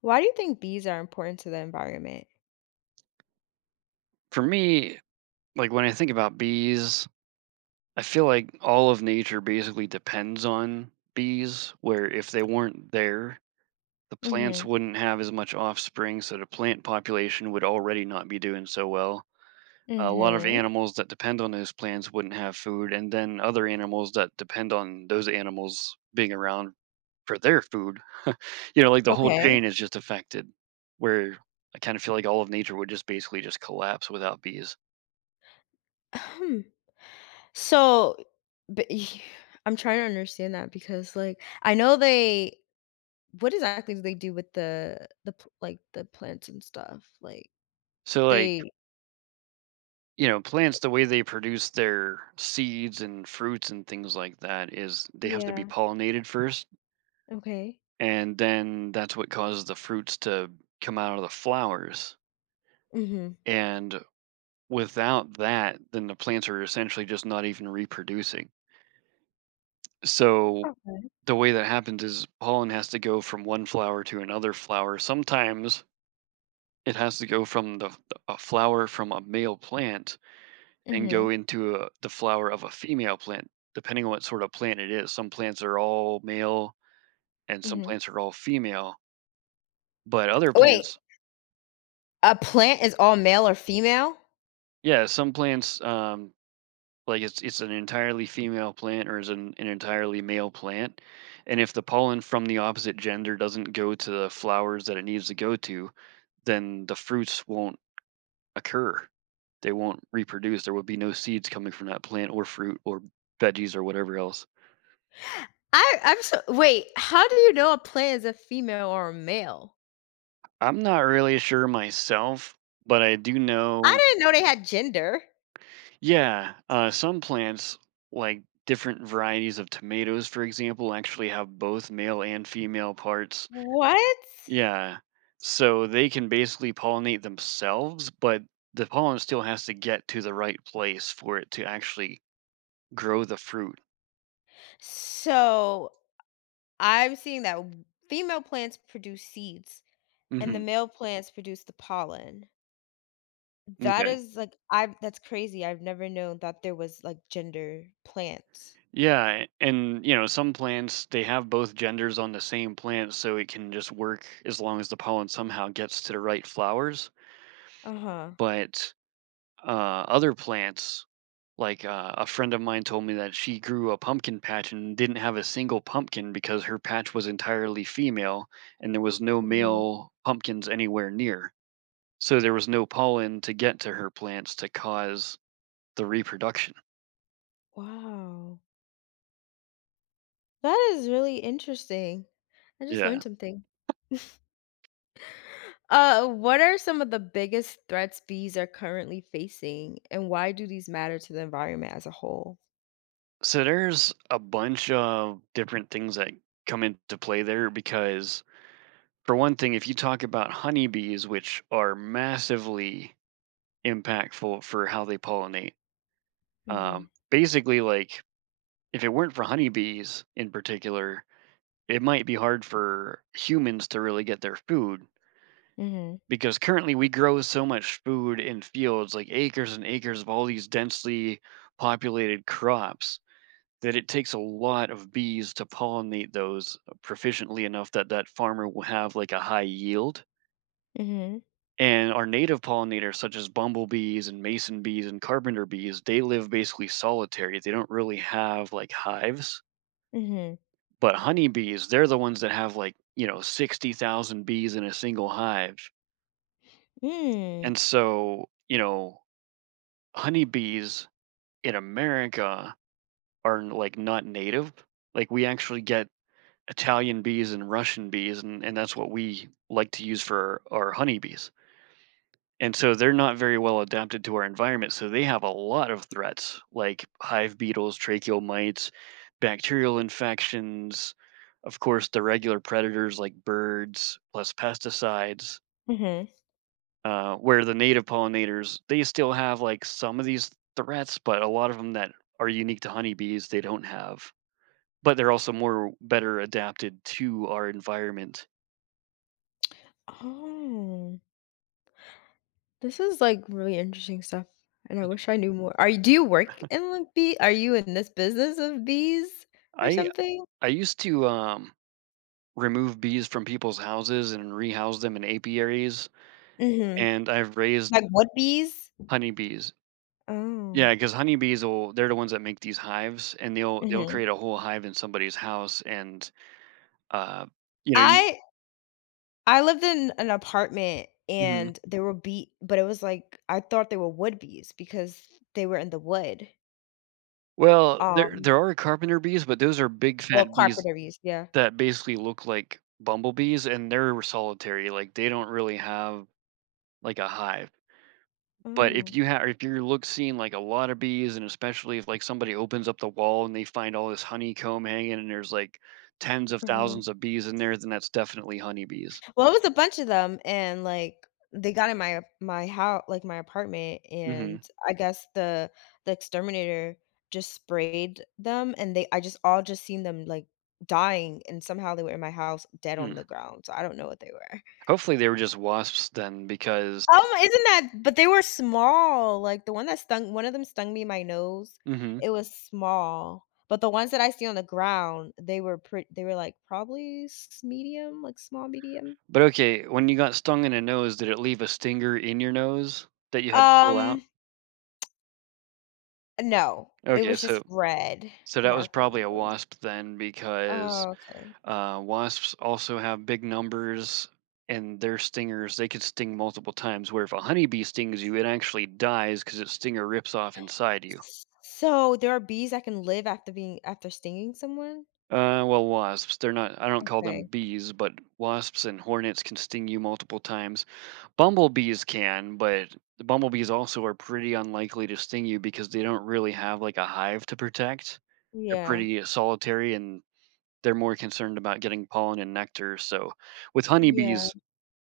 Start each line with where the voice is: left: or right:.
left: Why do you think bees are important to the environment?
right: For me, like when I think about bees, I feel like all of nature basically depends on bees, where if they weren't there, the plants
left: Mhm.
right: wouldn't have as much offspring, so the plant population would already not be doing so well. A lot of
left: Mhm.
right: animals that depend on those plants wouldn't have food, and then other animals that depend on those animals being around for their food. You know, like the whole
left: Okay.
right: chain is just affected, where I kind of feel like all of nature would just basically just collapse without bees.
left: Ahem. So, but y- I'm trying to understand that because, like, I know they. What exactly do they do with the p like, the plants and stuff? Like,
right: So, like,
left: they
right: you know, plants, the way they produce their seeds and fruits and things like that is they have to be
left: Yeah.
right: pollinated first.
left: Okay.
right: And then that's what causes the fruits to come out of the flowers.
left: Mhm.
right: And without that, then the plants are essentially just not even reproducing. So
left: Okay.
right: the way that happens is pollen has to go from one flower to another flower. Sometimes it has to go from a flower from a male plant and
left: Mhm.
right: go into the flower of a female plant, depending on what sort of plant it is. Some plants are all male and some
left: Mhm.
right: plants are all female, but other
left: Wait,
right: plants,
left: a plant is all male or female?
right: yeah, some plants, like it's an entirely female plant or is an entirely male plant. And if the pollen from the opposite gender doesn't go to the flowers that it needs to go to, then the fruits won't occur. They won't reproduce. There will be no seeds coming from that plant or fruit or veggies or whatever else.
left: I'm so wait, how do you know a plant is a female or a male?
right: I'm not really sure myself, but I do
left: I
right: know,
left: didn't know they had gender.
right: yeah, some plants, like different varieties of tomatoes, for example, actually have both male and female parts.
left: What?
right: Yeah. So they can basically pollinate themselves, but the pollen still has to get to the right place for it to actually grow the fruit.
left: So, I'm seeing that w- female plants produce seeds and the
right: hmm
left: male plants produce the pollen. That
right: Okay.
left: is like I that's crazy. I've never known that there was like gender plants.
right: Yeah, and you know, some plants they have both genders on the same plant, so it can just work as long as the pollen somehow gets to the right flowers.
left: Uh-huh.
right: But, Other plants, like, a friend of mine told me that she grew a pumpkin patch and didn't have a single pumpkin because her patch was entirely female and there was no
left: Hmm.
right: male pumpkins anywhere near. So there was no pollen to get to her plants to cause the reproduction.
left: Wow. That is really interesting. I just
right: Yeah.
left: learned something. What are some of the biggest threats bees are currently facing, and why do these matter to the environment as a whole?
right: So there's a bunch of different things that come into play there because, for one thing, if you talk about honeybees, which are massively impactful for how they pollinate.
left: Mhm,
right: Basically, like if it weren't for honeybees in particular, it might be hard for humans to really get their food
left: mhm,
right: because currently we grow so much food in fields, like acres and acres of all these densely populated crops, that it takes a lot of bees to pollinate those proficiently enough that that farmer will have like a high yield.
left: mhm,
right: And our native pollinators, such as bumblebees and mason bees and carpenter bees, they live basically solitary. They don't really have like hives.
left: mhm,
right: But honeybees, they're the ones that have like, you know, 60,000 bees in a single hive.
left: mm,
right: And so, you know, honeybees in America are like not native. Like we actually get Italian bees and Russian bees, and that's what we like to use for our honeybees. And so they're not very well adapted to our environment, so they have a lot of threats like hive beetles, tracheal mites, bacterial infections, of course, the regular predators like birds, plus pesticides.
left: mhm.
right: Where the native pollinators, they still have like some of these threats, but a lot of them that are unique to honeybees, they don't have. But they're also more better adapted to our environment.
left: Oh, this is like really interesting stuff, and I wish I knew more. Are you Do you work in like bee? Are you in this business of bees or
right: I
left: something?
right: I used to remove bees from people's houses and rehouse them in apiaries,
left: Mhm.
right: and I've raised
left: Like what bees?
right: honeybees.
left: Oh,
right: Yeah, 'cause honeybees will they're the ones that make these hives, and they'll
left: mhm.
right: create a whole hive in somebody's house and, uh, you know, you.
left: I I lived in an apartment
right: Mhm.
left: and there were bee, but it was like I thought they were wood bees because they were in the wood.
right: Well, there
left: Um,
right: there are carpenter bees, but those are big
left: well,
right: fat
left: carpet
right: bees
left: reviews, yeah.
right: that basically look like bumblebees, and they're solitary, like, they don't really have, like, a hive. But if
left: Oh.
right: you have if you're look seeing, like, a lot of bees, and especially if, like, somebody opens up the wall and they find all this honeycomb hanging and there's, like, tens of
left: Mhm.
right: thousands of bees in there, then that's definitely honeybees.
left: Well, it was a bunch of them, and, like, they got in my house, like, my apartment, and
right: Mhm.
left: I guess the exterminator just sprayed them, and they I just all just seen them, like, dying, and somehow they were in my house dead
right: Hmm.
left: on the ground, so I don't know what they were.
right: Hopefully, they were just wasps then because.
left: Oh my isn't that But they were small, like, the one that stung one of them stung me in my nose,
right: Mhm.
left: it was small, but the ones that I see on the ground, they were pretty. They were, like, probably s medium, like, small, medium?
right: But, okay, when you got stung in the nose, did it leave a stinger in your nose that you had to pull out?
left: Um, no, it
right: Okay,
left: was just
right: so
left: red
right: so that was
left: mark on my
right: probably a
left: nose.
right: wasp then because.
left: Oh, okay.
right: Wasps also have big numbers, and their stingers they could sting multiple times. Where if a honeybee stings you, it actually dies because its stinger rips off inside you.
left: S so there are bees that can live after being after stinging someone?
right: Well, wasps they're not. I don't call them
left: Okay.
right: bees, but wasps and hornets can sting you multiple times. Bumblebees can, but the bumblebees also are pretty unlikely to sting you because they don't really have like a hive to protect. They're
left: Yeah.
right: pretty solitary and they're more concerned about getting pollen and nectar. So with
left: Yeah.
right: honeybees,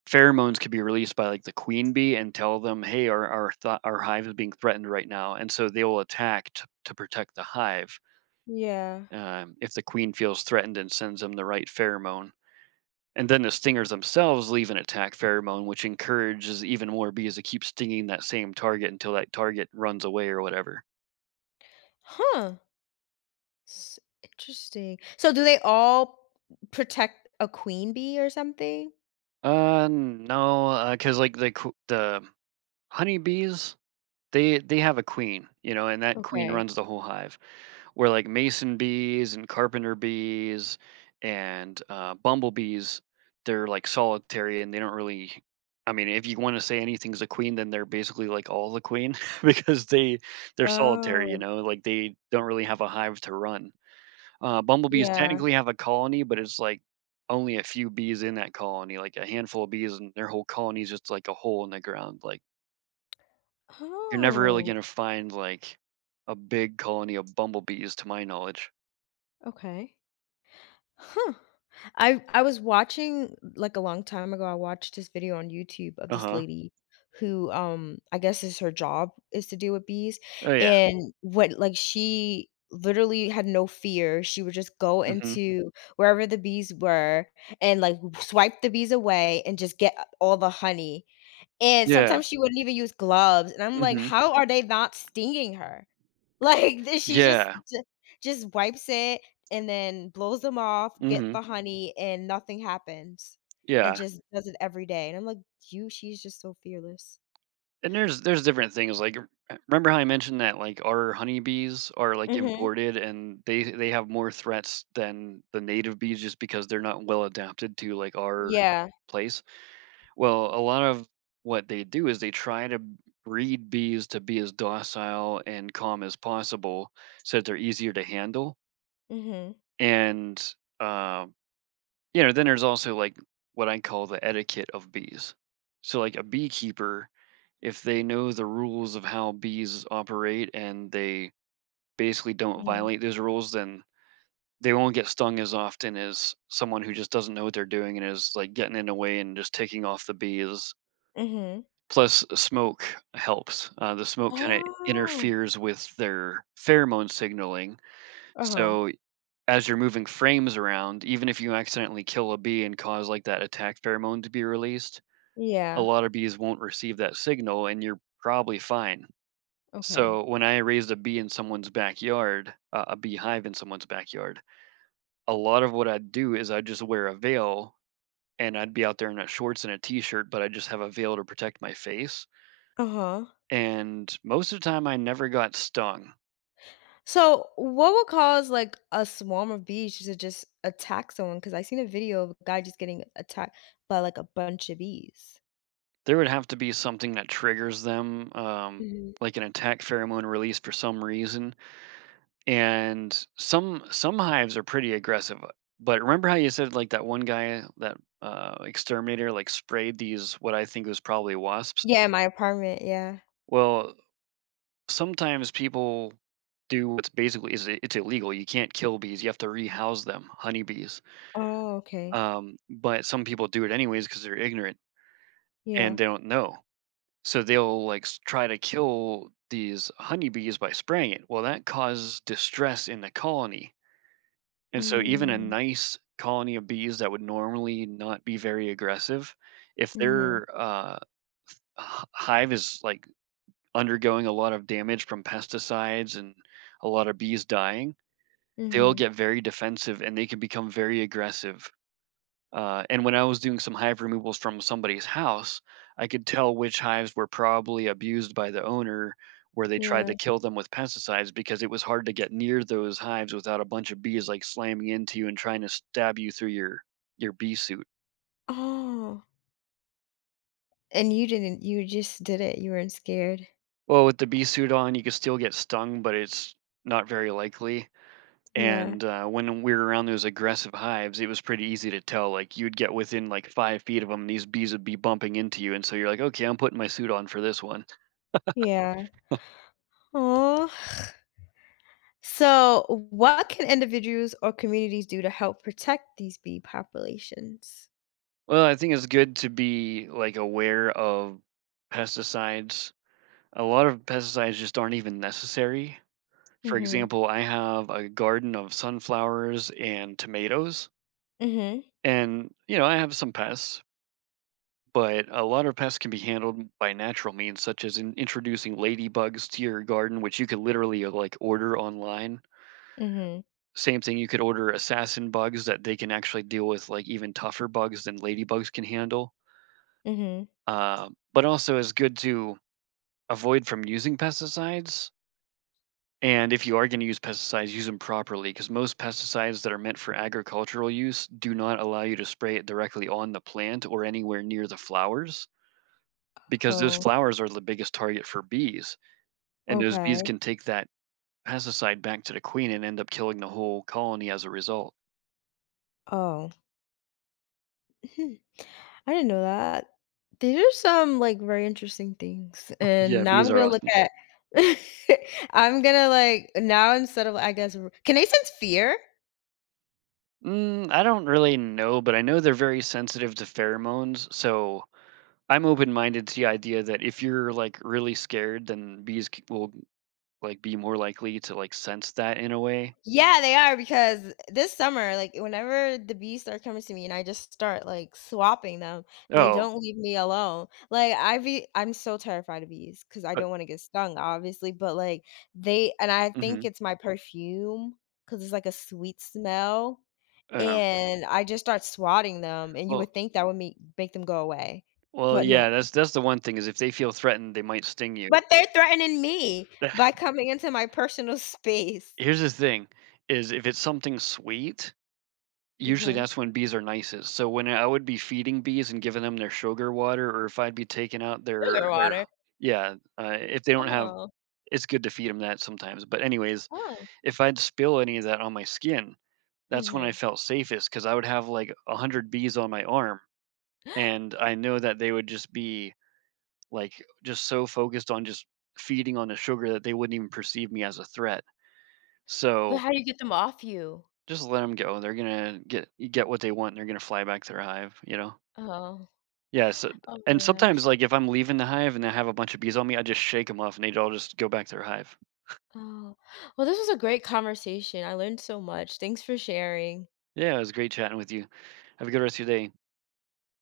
right: pheromones could be released by like the queen bee and tell them, "Hey, our hive is being threatened right now," and so they will attack to protect the hive
left: Yeah.
right: if the queen feels threatened and sends them the right pheromone. And then the stingers themselves leave an attack pheromone, which encourages even more bees to keep stinging that same target until that target runs away or whatever.
left: Huh. S Interesting. So do they all protect a queen bee or something?
right: No, because like the honeybees, they have a queen, you know, and that queen
left: Okay.
right: runs the whole hive. Where like mason bees and carpenter bees and bumblebees, they're like solitary and they don't really. I mean, if you want to say anything's a queen, then they're basically like all the queen because they they're solitary, you
left: Oh,
right: know, like they don't really have a hive to run. Bumblebees
left: yeah.
right: technically have a colony, but it's like only a few bees in that colony, like a handful of bees, and their whole colony is just like a hole in the ground. Like you're never really
left: Oh,
right: gonna find, like, a big colony of bumblebees to my knowledge.
left: okay. Huh. I was watching like a long time ago, I watched this video on YouTube of this
right: Uh-huh.
left: lady who I guess is her job is to deal with bees
right: Oh, yeah.
left: and what like she literally had no fear. She would just go
right: Mhm.
left: into wherever the bees were and like swipe the bees away and just get all the honey. And
right: Yeah.
left: sometimes she wouldn't even use gloves. And I'm like,
right: Mhm.
left: how are they not stinging her? Like, th she just
right: Yeah.
left: ju just wipes it and then blows them off, get
right: Mhm.
left: the honey, and nothing happens, and
right: Yeah.
left: just does it every day, and I'm like, "You she's just so fearless."
right: And there's different things, like, r remember how I mentioned that, like, our honeybees are, like,
left: Mhm.
right: imported and they have more threats than the native bees just because they're not well adapted to, like, our
left: Yeah.
right: place? Well, a lot of what they do is they try to breed bees to be as docile and calm as possible so that they're easier to handle.
left: Mhm.
right: And, uh, you know, then there's also like what I call the etiquette of bees. So, like a beekeeper, if they know the rules of how bees operate and they basically don't
left: Mhm.
right: violate those rules, then they won't get stung as often as someone who just doesn't know what they're doing and is like getting in the way and just taking off the bees.
left: Mhm.
right: Plus, smoke helps. The smoke kinda
left: Oh.
right: interferes with their pheromone signaling,
left: Uh-huh.
right: so as you're moving frames around, even if you accidentally kill a bee and cause, like, that attack pheromone to be released, a
left: Yeah.
right: lot of bees won't receive that signal, and you're probably fine.
left: Okay.
right: So, when I raised a beehive in someone's backyard, a lot of what I'd do is I'd just wear a veil, and I'd be out there in a shorts and a t-shirt, but I just have a veil to protect my face.
left: Uh-huh.
right: And most of the time I never got stung.
left: So, what would cause, like, a swarm of bees to just attack someone? Because I seen a video of a guy just getting attacked by, like, a bunch of bees.
right: There would have to be something that triggers them,
left: Mhm.
right: like an attack pheromone release for some reason. And some hives are pretty aggressive. But remember how you said like that one guy that exterminator like sprayed these what I think was probably wasps.
left: Yeah, in my apartment, yeah.
right: Well, sometimes people do what's basically is it's illegal. You can't kill bees. You have to rehouse them, honeybees.
left: Oh, okay.
right: But some people do it anyways because they're ignorant and
left: Yeah.
right: they don't know. So they'll like try to kill these honeybees by spraying it. Well, that causes distress in the colony. And so even a
left: Mm.
right: nice colony of bees that would normally not be very aggressive, if
left: Mhm.
right: their hive is like undergoing a lot of damage from pesticides and a lot of bees dying, they'll
left: Mhm.
right: get very defensive and they can become very aggressive. And when I was doing some hive removals from somebody's house, I could tell which hives were probably abused by the owner, where they tried to
left: Yeah.
right: kill them with pesticides because it was hard to get near those hives without a bunch of bees like slamming into you and trying to stab you through your bee suit.
left: Oh, and you didn't you just did it. You weren't scared.
right: Well, with the bee suit on, you could still get stung, but it's not very likely.
left: Yeah.
right: And when we were around those aggressive hives, it was pretty easy to tell. Like you'd get within like 5 feet of them, and these bees would be bumping into you, and so you're like, okay, I'm putting my suit on for this one.
left: Yeah. Oh. So, what can individuals or communities do to help protect these bee populations?
right: Well, I think it's good to be, like, aware of pesticides. A lot of pesticides just aren't even necessary. For
left: Mhm.
right: example, I have a garden of sunflowers and tomatoes,
left: Mhm.
right: and, you know, I have some pests, but a lot of pests can be handled by natural means, such as in introducing ladybugs to your garden, which you could literally, like, order online.
left: Mhm.
right: Same thing, you could order assassin bugs that they can actually deal with, like, even tougher bugs than ladybugs can handle.
left: Mhm.
right: But also it's good to avoid from using pesticides. And if you are going to use pesticides, use them properly because most pesticides that are meant for agricultural use do not allow you to spray it directly on the plant or anywhere near the flowers because those
left: Oh,
right: flowers are the biggest target for bees. And those bees
left: okay.
right: can take that pesticide back to the queen and end up killing the whole colony as a result.
left: Oh. Hmm. I didn't know that. These are some, like, very interesting things,
right: Yeah,
left: and now
right: bees
left: I'm
right: are
left: gonna look
right: awesome.
left: at I'm gonna, like now instead of, I guess r can they sense fear?
right: Mm, I don't really know, but I know they're very sensitive to pheromones. So I'm open minded to the idea that if you're like really scared, then bees will, like, be more likely to, like, sense that in a way?
left: Yeah, they are because this summer, like whenever the bees start coming to me and I just start like swapping them, they
right: Oh,
left: don't leave me alone. Like I be I'm so terrified of bees because I
right: but
left: don't want to get stung, obviously, but like they and I think
right: mhm,
left: it's my perfume because it's like a sweet smell.
right: um,
left: And I just start swatting them, and you
right: well
left: would think that would make them go away. But no.
right: yeah, that's the one thing is if they feel threatened, they might sting you.
left: But they're threatening me by coming into my personal space.
right: Here's the thing, is if it's something sweet, usually
left: Hmm.
right: that's when bees are nicest, so when I would be feeding bees and giving them their sugar water or if I'd be taking out
left: Sugar
right: their
left: water.
right: yeah, if they don't have
left: Oh.
right: it's good to feed them that sometimes, but anyways,
left: Oh.
right: if I'd spill any of that on my skin, that's when I
left: Mhm.
right: felt safest because I would have, like, 100 bees on my arm. And I know that they would just be like just so focused on just feeding on the sugar that they wouldn't even perceive me as a threat.
left: But
right: So
left: how do you get them off you?
right: just let them go. They're gonna get what they want. And they're gonna fly back to their hive. You know.
left: Oh.
right: Yeah. So
left: Oh
right: and
left: my gosh.
right: sometimes like if I'm leaving the hive and I have a bunch of bees on me, I just shake them off and they all just go back to their hive.
left: Oh. Well, this was a great conversation. I learned so much. Thanks for sharing.
right: Yeah, it was great chatting with you. Have a good rest of your day.